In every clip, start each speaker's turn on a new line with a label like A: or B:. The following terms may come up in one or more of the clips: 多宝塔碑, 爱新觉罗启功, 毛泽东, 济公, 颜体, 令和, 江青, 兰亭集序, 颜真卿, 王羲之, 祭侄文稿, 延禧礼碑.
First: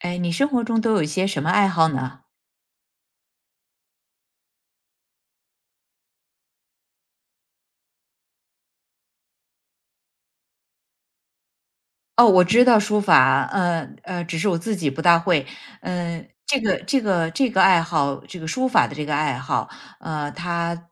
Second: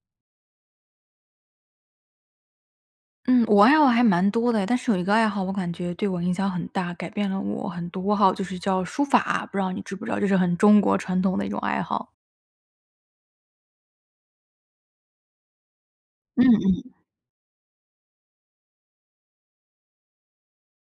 A: 哎，你生活中都有一些什么爱好呢？
B: 嗯，我爱好还蛮多的，但是有一个爱好我感觉对我影响很大，改变了我很多哈，就是叫书法，不知道你知不知道，就是很中国传统的一种爱好。
A: 哦，我知道书法，只是我自己不大会。嗯，
B: 嗯嗯。
A: 爱好，这个书法的这个爱好，它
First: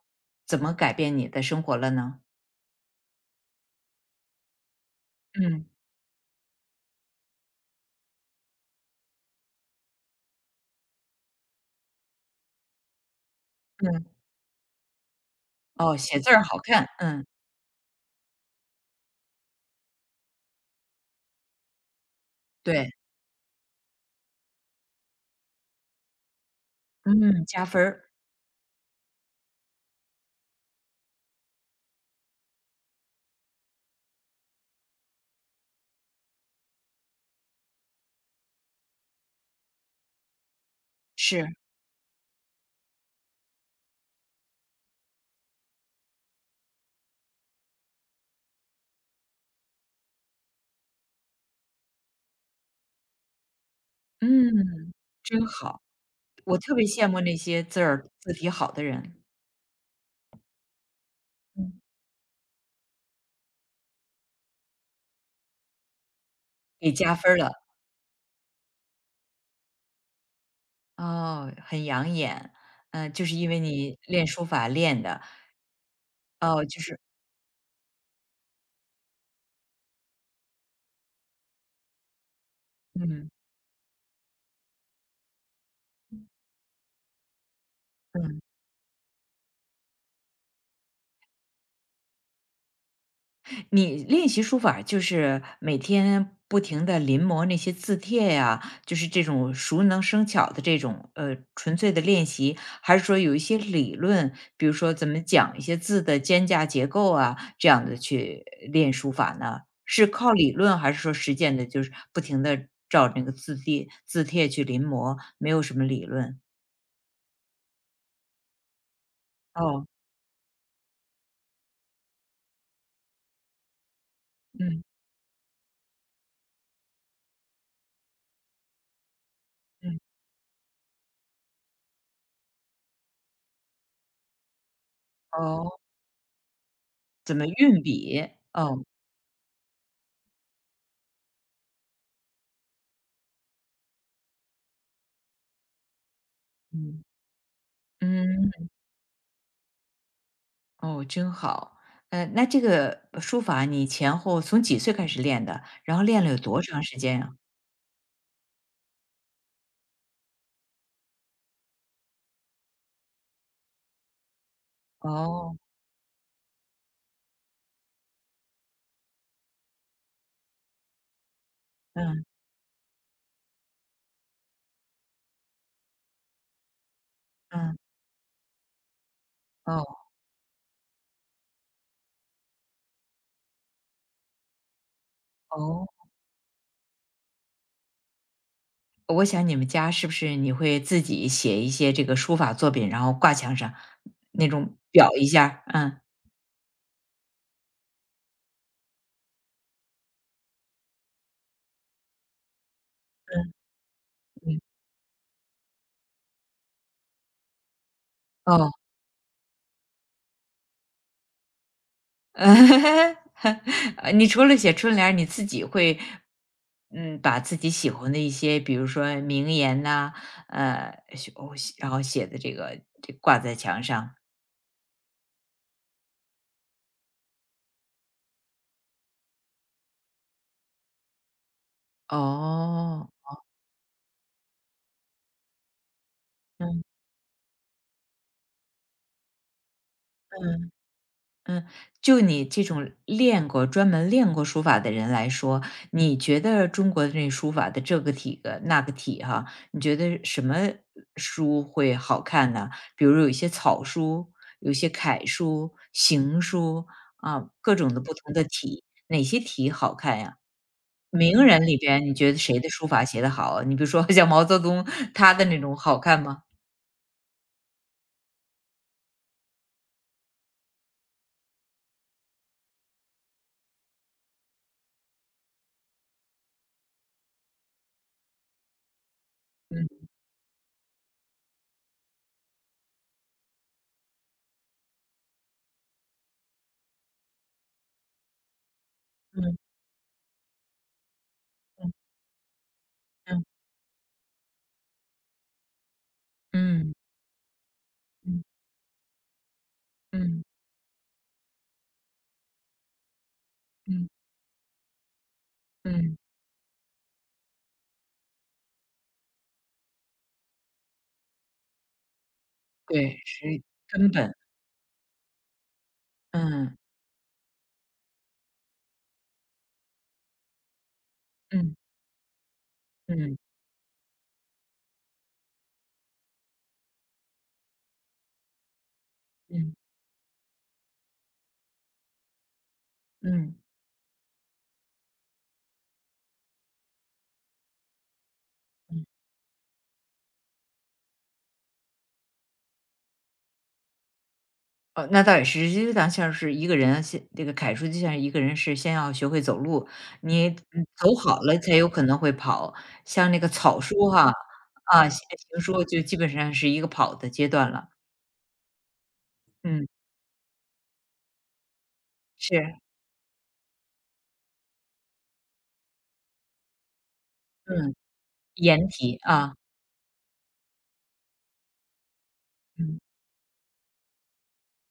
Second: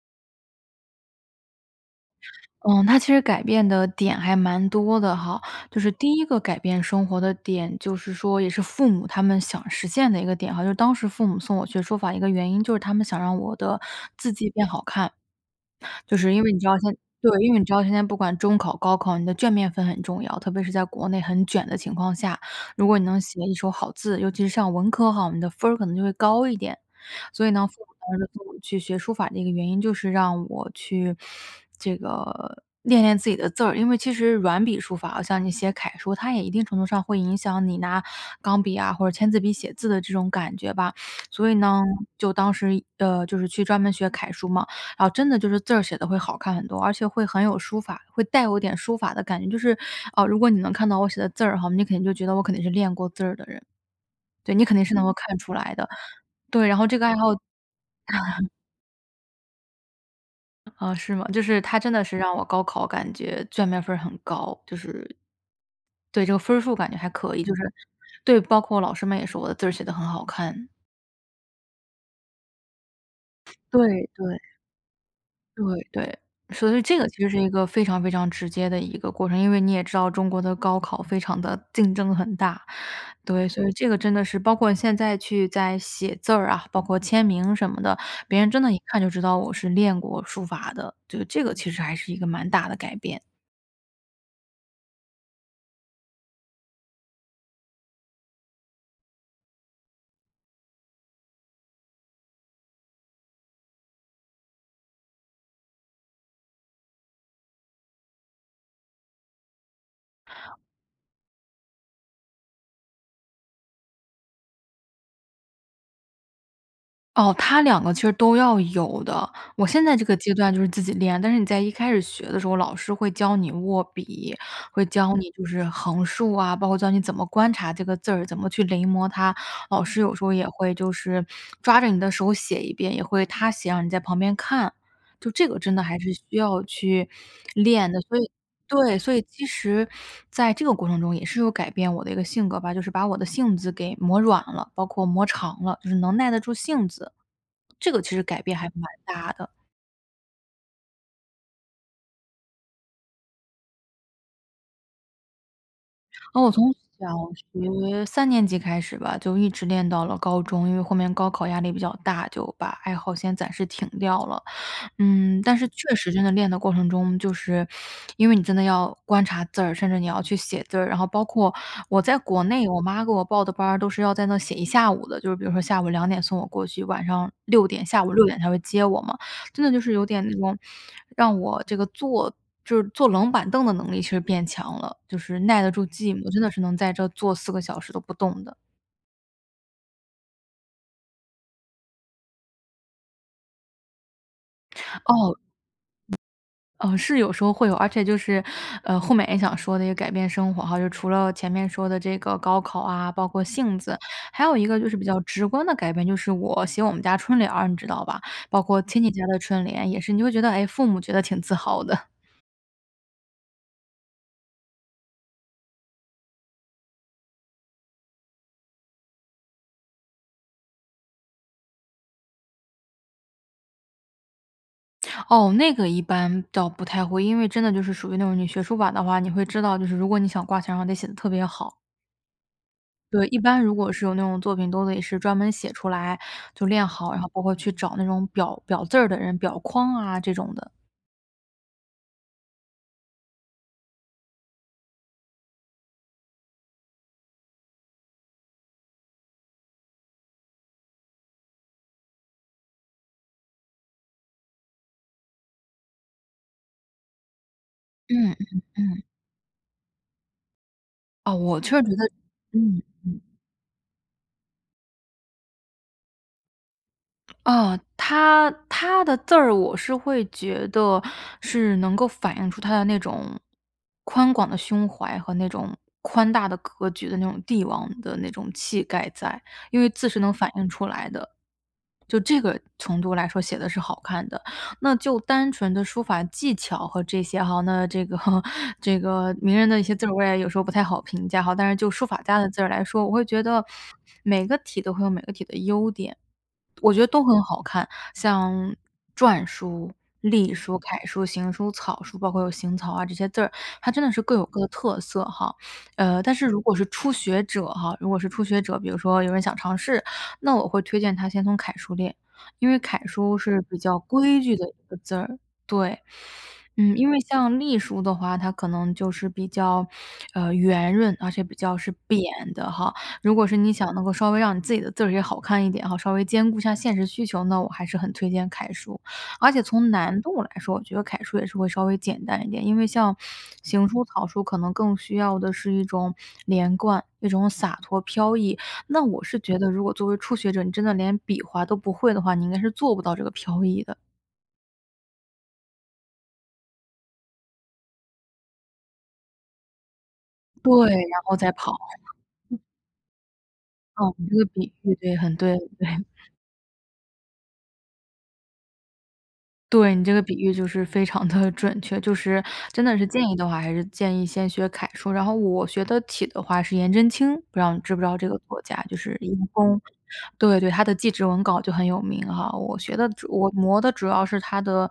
A: 怎么改变你的生活了呢？
B: 嗯，它其实改变的点还蛮多的哈，
A: 嗯
B: 就是第一个改变生活的点，就是说也是父母他们想实现的一个点哈，就是当时父母送我学书法一个原因，就是他们想让我的
A: 嗯，
B: 字迹变好看。
A: 哦，
B: 就
A: 写字
B: 是因
A: 儿
B: 为你
A: 好
B: 知道
A: 看，
B: 现
A: 嗯，
B: 对，因为你知道现在不管中考、高考，你的卷面分很重要，特别是在国内很卷的情况下，如
A: 对，
B: 果你能写一手好字，尤其是像文科哈，你的分儿可能就会高一点。
A: 嗯，
B: 所以
A: 加
B: 呢，父
A: 分
B: 母
A: 儿
B: 当时送我去学书法的一个原因，就是让我去这个练练自己的字儿。因为其实软笔书法，像你写楷书，它也一定程度上会影响你拿钢笔啊或者签字笔写字的这种感觉吧。
A: 是，
B: 所以呢，就当时就是去专门学楷书嘛。啊，真的就是字儿写的会好看很多，而且会很有书法，会带有点书法的感觉。就是，啊，如果你能看到我写的字儿哈，你肯定就觉得我肯定是练过字儿的人，对，你肯定
A: 嗯，
B: 是能够看
A: 真
B: 出来
A: 好，
B: 的。
A: 我
B: 对，
A: 特
B: 然
A: 别
B: 后这个
A: 羡
B: 爱
A: 慕
B: 好
A: 那些字儿字体好的人，
B: 啊，是吗？就是
A: 嗯，
B: 它真的是让我高考感觉卷面分儿很高，就是对，这个分儿数感
A: 给
B: 觉还
A: 加分
B: 可
A: 儿
B: 以，
A: 了，
B: 就是对，包括老师们也说我的字儿写的很好看。
A: 哦，很养眼，嗯，就是因为你
B: 对
A: 练
B: 对。
A: 书法练的，
B: 对对，
A: 哦，
B: 所以
A: 就
B: 这
A: 是
B: 个其实是一个非常非常直接的一个过程，因为你也知道中国的高考非常的竞争很大，
A: 嗯
B: 对，所以这个真的是包括现在去在写字儿啊，包括签名什么的，别
A: 嗯，
B: 人真的一看就知道我是练过书法的，就这个其实还是一个蛮大的改变。
A: 你练习书法儿就是每天不停的临摹那些字帖呀，就是这种熟能生巧的这种纯粹的练习，还是说有一些理论，比如说怎么讲一些字的间架结构啊，这样的去练书法呢？是靠理论还是说实践的？就是不停的照那个字帖去临摹，没有什么理论。
B: 哦，它两个其实都要有的。我现
A: 哦，
B: 在这个阶段就是自己练，但是你在一开始学的时候，老师会教你握笔，
A: 嗯
B: 会教你就是横竖啊，包括教你怎么观察这个字儿，怎么去临摹它。老
A: 嗯，
B: 师有时候也会就是抓着你的手写一遍，也会他写，让你在旁边看。就这个
A: 哦，
B: 真的还是需要去
A: 怎么运
B: 练的，所
A: 笔？
B: 以
A: 哦，
B: 对，所以其实在这个过程中也是有改变我的一个性格吧，就是把我的性子给磨软了，包括磨长了，就是能耐得住性
A: 嗯
B: 子。这个其实改
A: 嗯。
B: 变还蛮大的。
A: 哦，真好。那这个书法你前后从几岁开始练的？然后练了有
B: 然后我
A: 多
B: 从
A: 长时
B: 小
A: 间呀？
B: 学3年级开始吧，就一直练到了高中，因为后面高考压力比较大，就把爱好先暂时停掉了。嗯，
A: 哦，
B: 但是确实真的练的过程中，就是因为你真的要观察字儿，甚至你要去写字儿，然后包括我在
A: 嗯
B: 国内，我妈给我报的班儿都是要在那写一下午的，就是比如说下午2点送我过去，晚上六
A: 嗯，
B: 点，下午六点才会接我嘛，真的就
A: 哦
B: 是有点那种让我这个坐就是坐冷板凳的能力其实变强了，就是耐得住
A: 哦，
B: 寂寞，真的是能在这坐4个小时都不动的。
A: 我想你们家是不是你会自己写一些这个书法作品，然后挂墙上那种裱一
B: 哦，
A: 下儿？嗯
B: 是有时候会有，而且就是，后面也想说的一个改变生活哈，就除了前面说的这个高考啊，包括
A: 嗯
B: 性子，还有
A: 嗯，
B: 一个就是比较直观的改变，就是我写我们家春联儿，你知道吧？包
A: 哦，
B: 括亲戚家的春联也是，你就会觉得，哎，父母觉得挺自豪的。
A: 你除了写春联儿，你自己会把自己喜欢的一些，比如说名言呐、呃，写哦写然后写的这个挂在墙上。
B: 哦，那个一般倒不太会，因为真的就是属于那种你学书法的话，你会知道，就是如果你想挂墙上得写的特别好。
A: 哦，
B: 对，一般如果是有那种作品，都得是专门写出来就
A: 嗯
B: 练好，然后包括去找那种裱裱字儿的人，裱框啊这种
A: 嗯
B: 的。
A: 嗯，就你这种专门练过书法的人来说，你觉得中国的那书法的这个体个那个体哈，你觉得什么书会好看呢？比如有一些草书，有一些楷书、行书啊，各种的不
B: 嗯
A: 同的
B: 嗯
A: 体，
B: 嗯，
A: 哪些体好看呀？
B: 哦，
A: 名
B: 我
A: 人里
B: 确实觉
A: 边，
B: 得
A: 你觉得谁的
B: 嗯，
A: 书法写得好啊你比如说 像毛泽东，他的那种好看吗？
B: 啊，他的字儿我是会觉得是能够反映出他的那种宽广的胸怀和那种宽大的格局的那种帝王的那种气概在，因为
A: 嗯
B: 字是能反映出来的。就这个程度来说写的是好看的，那就单纯的书法技巧和这些哈，那这个 这个名人
A: 嗯
B: 的一些字儿我也有时候不太好评价哈，但是就
A: 嗯
B: 书法家的字儿来说，我会觉
A: 嗯
B: 得每个体都会有每个体的优点。我
A: 嗯
B: 觉得都很好看，
A: 嗯
B: 像篆书、
A: 嗯。
B: 隶书、楷书、行书、草书，包括有行草啊这些字儿，它真
A: 嗯
B: 的是各有各的特色哈。
A: 嗯，
B: 但是如果是初学者哈，如果是初学者，比如说有人想尝试，那我会推荐他先从楷书练，因为楷
A: 对，
B: 书是
A: 是
B: 比较
A: 根本，
B: 规矩的一个字儿，对。
A: 嗯
B: 嗯，因为像隶书的话，它可能就是比较，圆润，而且比
A: 嗯
B: 较是扁的哈。如
A: 嗯
B: 果是你想能够稍微让你自己的字儿也好看一点哈，稍微兼顾一下现实需求那我还是很推荐楷书。而且
A: 嗯
B: 从难度来说，我觉得楷书也是会稍微简单一点，因为像
A: 嗯
B: 行书、草书可能更需要的是一种连贯、一种洒脱、飘逸。那
A: 嗯，
B: 我是觉得，如果作为初学者，你真的连笔划都不会的话，你应该是做不到这个飘逸的。
A: 哦，那倒也是，就当像是一个人啊，先这个楷书就像一个人是先要学会走路，你
B: 对，然
A: 走
B: 后
A: 好
B: 再
A: 了才
B: 跑。
A: 有可能会跑，像那个草书
B: 哦，你
A: 哈，
B: 这个比喻
A: 啊，
B: 对，
A: 行
B: 很对，
A: 行书
B: 对，
A: 就 基本上是一个跑的阶段了，嗯，
B: 对，你这个比喻就是非常的 准确，就是
A: 是，
B: 真的是建议的话，还是建议先学楷书，然后我学得体的话是颜真卿，不知道你知
A: 嗯，
B: 不知道这个作家，
A: 颜
B: 就是
A: 体
B: 一
A: 啊，
B: 风，对，对，他的《祭侄文稿》就很有名哈，
A: 嗯，
B: 我磨的主要是他的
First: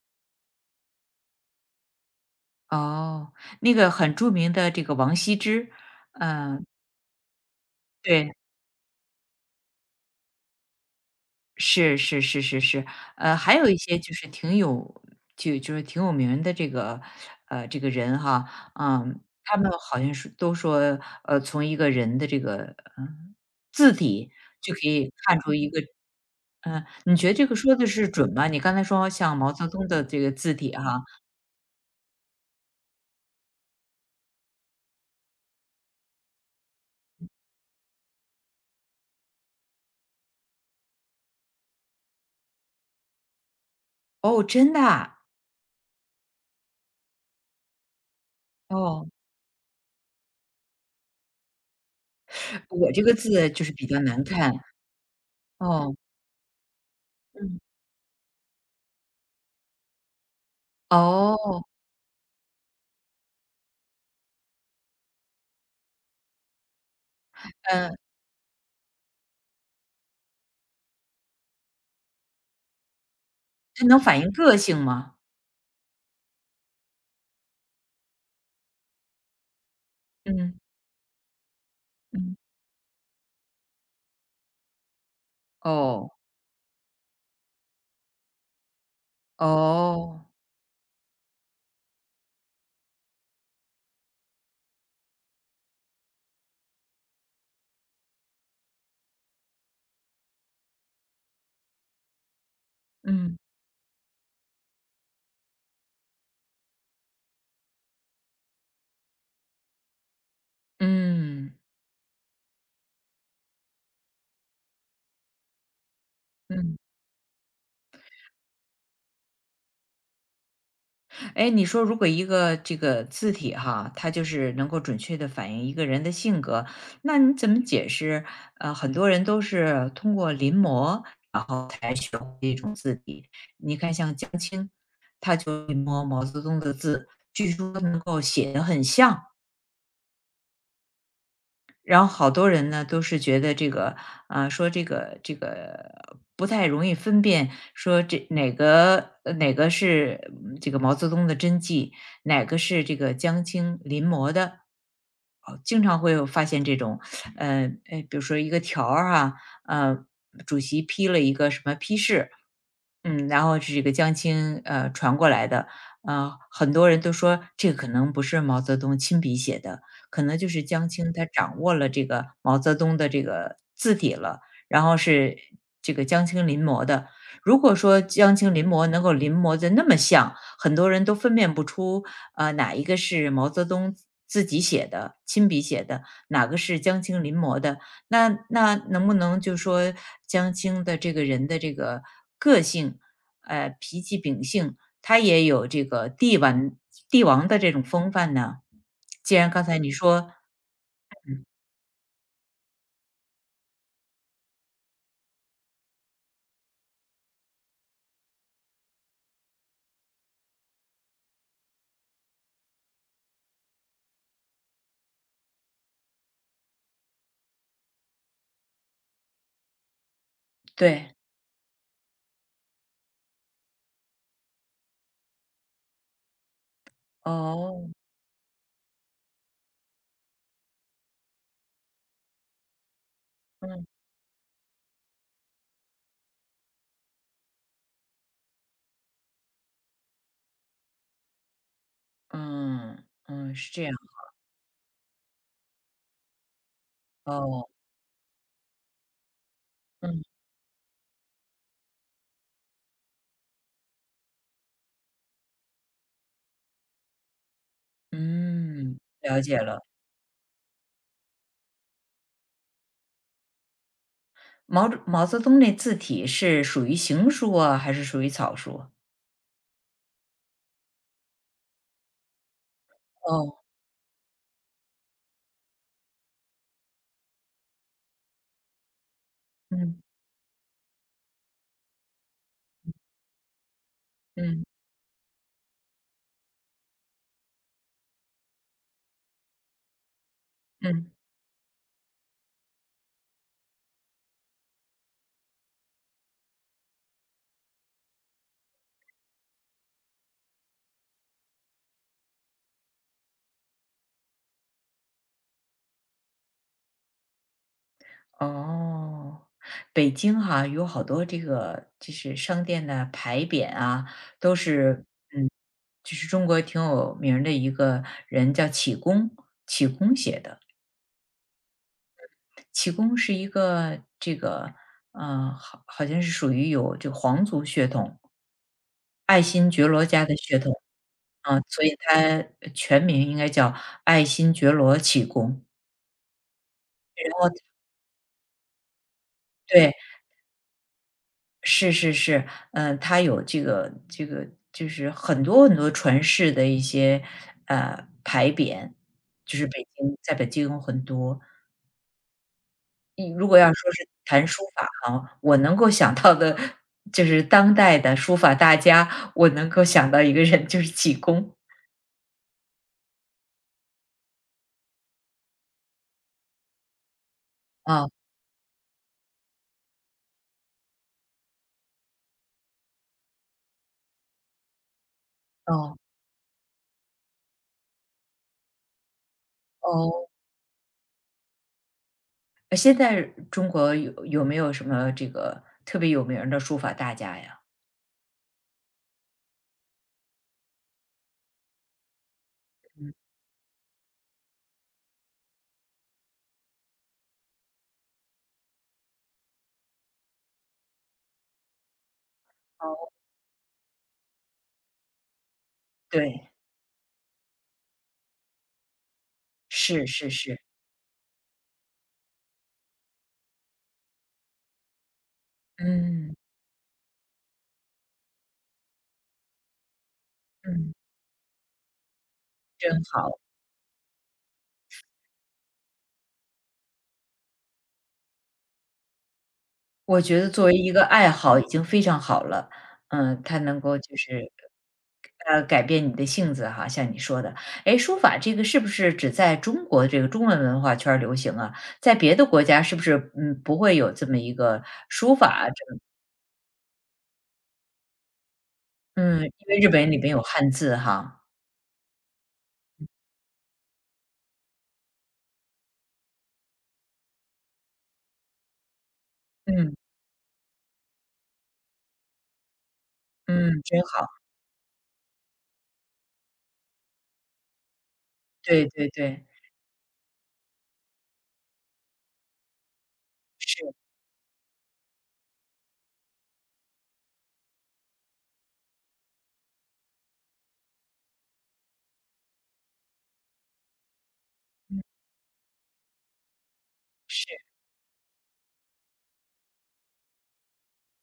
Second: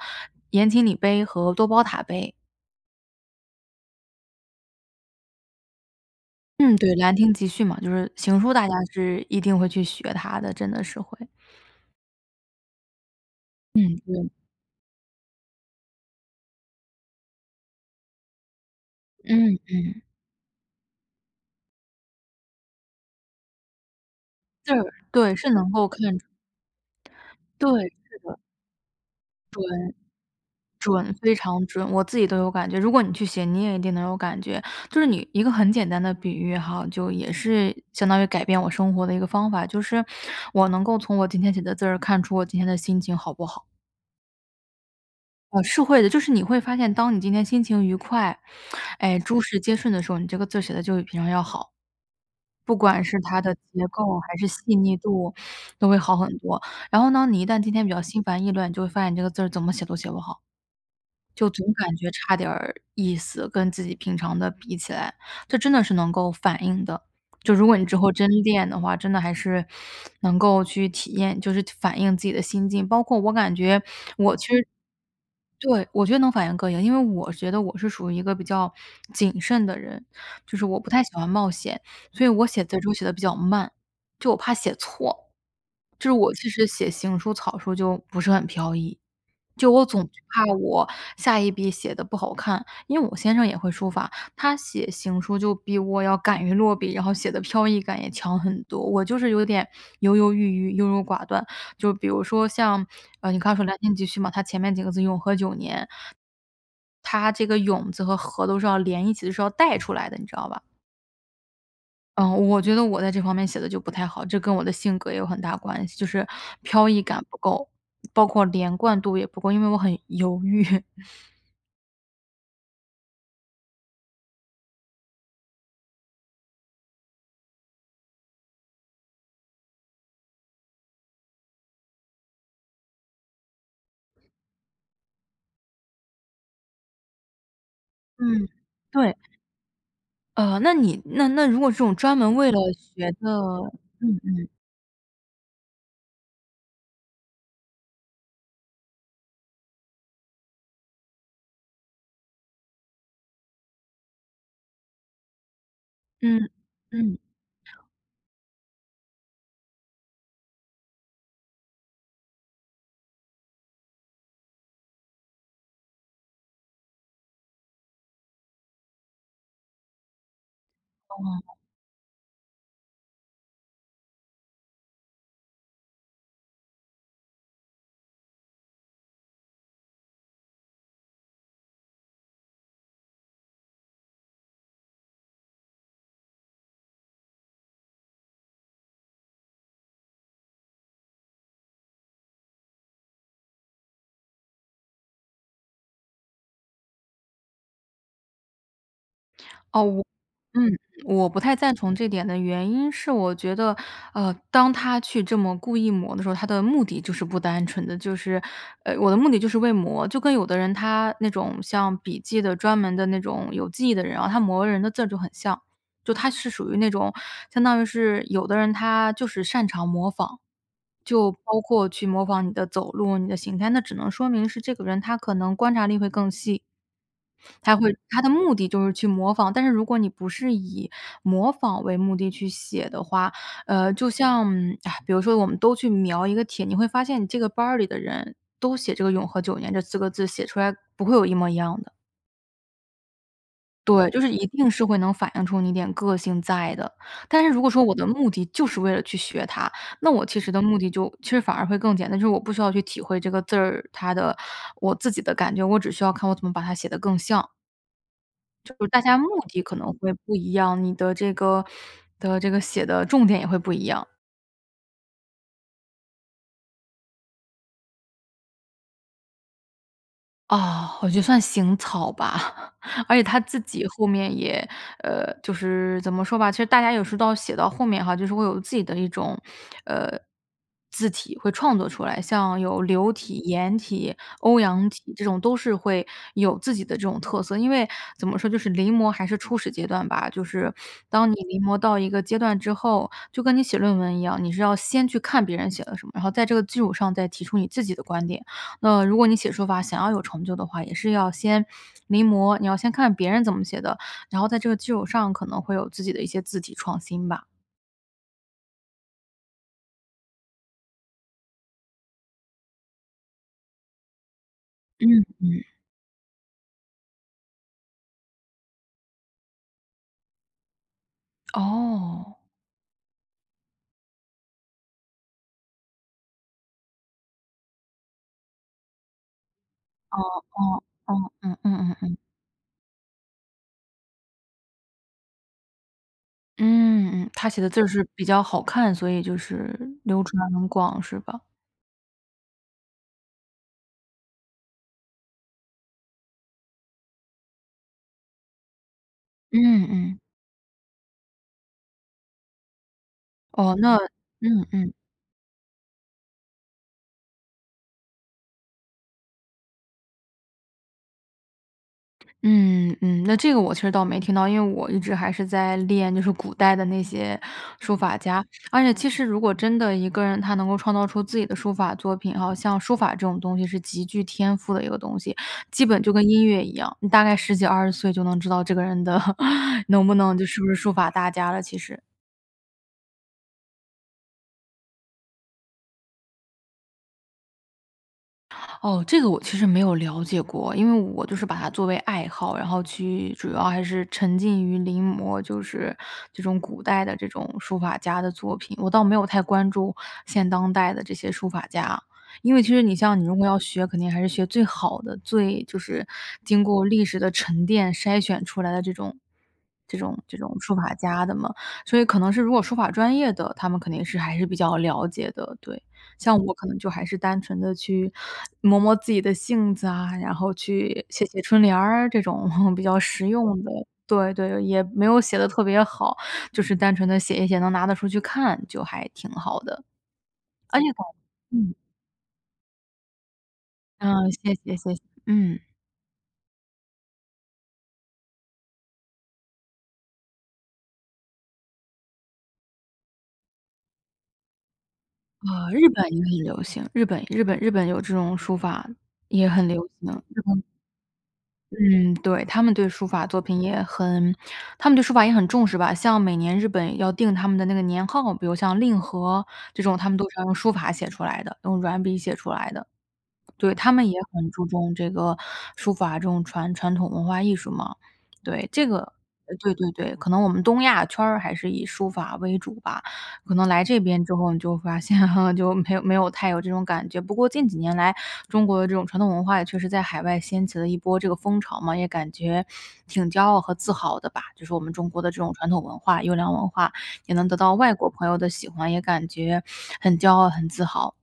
B: 《延禧礼碑》和《多宝塔碑》。
A: 哦，那个很著名的这个王羲之，嗯，
B: 嗯，对，《兰亭集序》嘛，就是
A: 对，
B: 行书大家是一定会去学它的，真的是会。
A: 是是是是是，还有一些就是
B: 对，
A: 挺有就就是挺有名的这个，这个人哈，嗯，
B: 嗯，
A: 他们好
B: 嗯，
A: 像是都说，从一个人的这个，嗯，字体
B: 字
A: 就可
B: 儿，
A: 以
B: 对，
A: 看
B: 是
A: 出一
B: 能
A: 个
B: 够看出
A: 嗯，你觉得这个说
B: 对，
A: 的是
B: 是
A: 准
B: 的，
A: 吗？你刚才说像毛泽东
B: 对。
A: 的这个字体哈，
B: 准，非常准，我自己都有感觉。如果你去写，你也一定能有感觉。就是你一个很简单的比喻哈，就也是相当于改变我生活的一个方法，就是我能够从我今天写的字儿看出我今天的心情好不好。
A: 哦，真的啊？
B: 是会的，就是你会发现，当你今天心情愉快，
A: 哦，
B: 哎，诸事皆顺的时候，你这个字儿写的就比平常要好，不
A: 我这
B: 管
A: 个
B: 是它
A: 字
B: 的
A: 就是比
B: 结
A: 较
B: 构
A: 难
B: 还是
A: 看，
B: 细腻度，都
A: 哦，
B: 会好很多。然后呢，你一旦
A: 嗯，
B: 今天比较心烦意乱，你就会发现你这个字儿怎么写都写不好。就
A: 哦，
B: 总感觉差点儿意思，跟自己平常的比起来，这真的是能够反映的。就如果你
A: 嗯，
B: 之后真练的话，真的还是能够去体验，就是反映自己的心境。包括我感觉
A: 它能反映
B: 我其
A: 个
B: 实
A: 性吗？
B: 对，我觉得能反映个性，因为我觉得我是属于一个比较谨慎的人，就
A: 嗯，
B: 是我不太喜欢冒险，所以
A: 嗯，
B: 我写字儿就写的比较慢，就我怕写错。就是
A: 哦，
B: 我其实写行书、草书就不是很飘逸，就我总惧
A: 哦。
B: 怕我下一笔写的不好看。因为我先生也会书法，他写行书就比我要敢于落笔，然后写的飘逸感也强很多。我就是有点犹犹豫豫、优柔寡断。就比如说像，你
A: 嗯
B: 刚说《兰亭集序》嘛，它前面几个字“永和九年”，它这个“永”字和“和”都是要连一起，就是要带出来的，你知道吧？
A: 嗯
B: 嗯，我觉得我在这方面写的就不太好，这跟我的性格也有很大关系，就是
A: 嗯，
B: 飘逸感不够，包括连贯度也不够，因为我很犹豫。
A: 哎，你说如果一个这个字体哈，它就是能够准确的反映一个人的性格，那你怎么解释？很多人都是通过临摹，然后才学会一种字体。你看像江青，他就临摹毛泽东的字，据说能够
B: 嗯，
A: 写得很
B: 对，
A: 像。
B: 那你那如果这种
A: 然后
B: 专
A: 好
B: 门
A: 多
B: 为了
A: 人呢都
B: 学
A: 是
B: 的
A: 觉得这个，
B: 嗯，
A: 啊，说这个不太容易分辨，说这哪个呃哪个是这个毛泽东的真迹，哪个是这个江青临摹的，哦，经常会有发
B: 嗯，
A: 现这种，
B: 嗯。
A: 呃，哎，比如说一个条儿啊，呃，主席批了一个什么批示，嗯，然后是这个江青传过来的，很多人都说这个可能不是毛泽东亲笔写的，可能就是江青他掌握了这个毛泽东的这个字体了，然后是这个江青临摹的。如果说江青临摹能够临摹的那么像，很多人都分辨不出，哪一个是毛泽东自己写的、亲笔写的，哪个是江青临摹的。那能不能就说江青的这个人的这个个性，脾气秉性他也有这个帝王的这种风范呢？既然刚才
B: 哦，
A: 你
B: 我
A: 说
B: 嗯，我不太赞同这点的原因是我觉得，当他去这么故意磨的时候，他的目的就是不单纯的，就是我的目的就是为磨。就跟有的人他那种像笔记的专门的那种有记忆的人啊，他磨人的字儿就很像，就他是属于那种相当于是有的人他就是擅长模仿，
A: 对，
B: 就包括去模仿你的走路、你的形态，那只能说明是这个人他可能观察力会更细。他
A: 哦，
B: 会他的目的就是去模仿，但是如果你不是以模仿为目的去写的话，
A: 嗯，
B: 就像哎比如说我们都去描一个帖，你会发现你这个班儿里的人都写这个“永和九年”这四个字，写出来不会有一模一样的。
A: 嗯，嗯，是这样，
B: 对，就是一定是会能反映出你点个性在的。但是如
A: 哦，
B: 果说我的目的就是为了去学它，那
A: 嗯，
B: 我其实的目的就其实反而会更简单，就是我不需要去体会这个字儿它的我自己的感觉，我只需要看我怎么把它写得更像。就是
A: 嗯，
B: 大家目
A: 了解
B: 的可
A: 了。
B: 能会不一样，你的这个的这个写的重点也会不一样。
A: 毛泽东那字体是属于行书啊，还是属于草书？
B: 哦，我觉得算行草吧。而且他
A: 哦，
B: 自己后面也，就是怎么说吧，其实大家有时候到写到后面哈，就是会有自己的一种，
A: 嗯，
B: 呃，字体会创作出来，像有流体、颜体、欧
A: 嗯，
B: 阳体这种都是会有自己的这种特色。因为怎么说，就是临摹还是初始阶段吧，就是
A: 嗯，
B: 当你临摹到一个阶段之后，就跟你写论文一样，你是要先去看别人写了什么，然后在这个基础上再提出你自己的观点。那如果你写书法想要有成就的话，也是要先临摹，你要先看别人怎么写的，然后在这个基础上可能会有自己的一些字体创新吧。
A: 哦。北京哈，有好多这个就是商店的牌匾啊，都是
B: 嗯，
A: 嗯就是中国挺有名儿的一个人叫启功，启功写的。
B: 哦。
A: 启功是一个这个，好像是属于有这个皇族血统，爱新觉罗
B: 哦
A: 家的血统，
B: 哦哦，嗯
A: 啊，所
B: 嗯
A: 以
B: 嗯嗯。
A: 他全名应该叫爱新觉罗启功。
B: 嗯嗯，他写的字儿是比较好看，所以就是
A: 对，
B: 流传很广是吧？
A: 是是是，嗯，他有这个就是很多很多传世的一些，牌匾，
B: 嗯
A: 就是
B: 嗯，
A: 在北京有很多。你如果要
B: 哦，
A: 说
B: 那
A: 是谈书
B: 嗯
A: 法
B: 嗯。
A: 哈，我能够想到的就是当代的书法大家，我能够想到一个人就是济公。
B: 嗯嗯，那这个我其实倒没听到，因为我一直还是在练就是古代的那些书
A: 啊，
B: 法家。而且其实如果真的一个人他能够创造出自己的书法作品，好像书法这种东西是极具天赋的一个东西，基
A: 哦，
B: 本就跟音乐一样，你大概十几、二十岁就能知道这个人的 能不
A: 哦，
B: 能就是不是书法大家了，其实。
A: 现在中国有没有什么这个特别有名儿的书法大家呀？
B: 哦，这个我其实没有了解过，因为我就是把它作为爱好，然后
A: 嗯，
B: 去主要还是沉浸于临摹，就是这种古代的这种书法家的作品，我倒没有太关注现当代的这些书法家。因为其实你
A: 哦，
B: 像你如果要学，肯定还是学最好的，最就是
A: 对，
B: 经过历史的沉淀筛选出来的这种这
A: 是
B: 种
A: 是
B: 这种
A: 是，
B: 书法家的嘛。所以可能是如果书法专业的，他们肯定是还是比较了解的，对。
A: 嗯，
B: 像我可能就还是单纯的去磨磨自己的性子啊，然后
A: 嗯，
B: 去写写春联儿这种 比
A: 真
B: 较实
A: 好。
B: 用的。对对，也没有写的特别好，就是单纯的写一写，能拿得出去看就还挺好的。
A: 我觉得作为
B: 而且
A: 一个
B: 感
A: 爱好已
B: 嗯，
A: 经非常好了，嗯，它能够就
B: 嗯，
A: 是，
B: 谢谢谢谢，嗯。
A: 改变你的性子哈，像你说的。哎，书法这个是不是只在中国这个中文文化圈儿流行啊？在别的国家是不是，嗯，不会有这么一个书法
B: 日本也很流行，日本有这种书法也很
A: 因为日
B: 流行，
A: 本里边
B: 日
A: 有
B: 本
A: 汉字哈。
B: 嗯，对，他们对书法作品也很他们对书法也很重视吧。像每年日本要定他们的那个年号，比如像令和这
A: 嗯，
B: 种，他们都是要用书法写出来的，用软笔写出来的。对，
A: 嗯，
B: 他
A: 真
B: 们也
A: 好，
B: 很注重这个书法这种传统文化艺术嘛。对，这
A: 对对
B: 个
A: 对，
B: 对对对，可能我们东亚圈儿还是以书法为主吧，可能来
A: 是，
B: 这边之后你就发现 就没有太有这种感觉。不过近几年来，中国的这种传统文化也确实在海外掀起了一波这个风潮嘛，也感觉挺骄傲和自豪的吧。就是我们中国的这种传统文化、优良文化也能
A: 是。
B: 得到外国朋友的喜欢，也感觉很骄傲、很自豪。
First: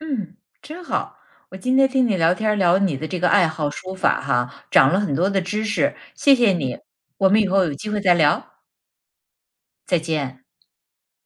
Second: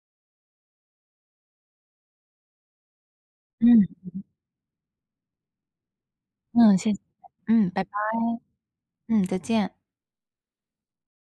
A: 嗯，真好。我今天听你聊天儿聊你的这个爱好书
B: 嗯，
A: 法哈，长了很多的知识，谢谢
B: 嗯，
A: 你。
B: 谢谢。
A: 我们以后
B: 嗯，
A: 有
B: 拜
A: 机
B: 拜。
A: 会再聊，
B: 嗯，再见。
A: 再见。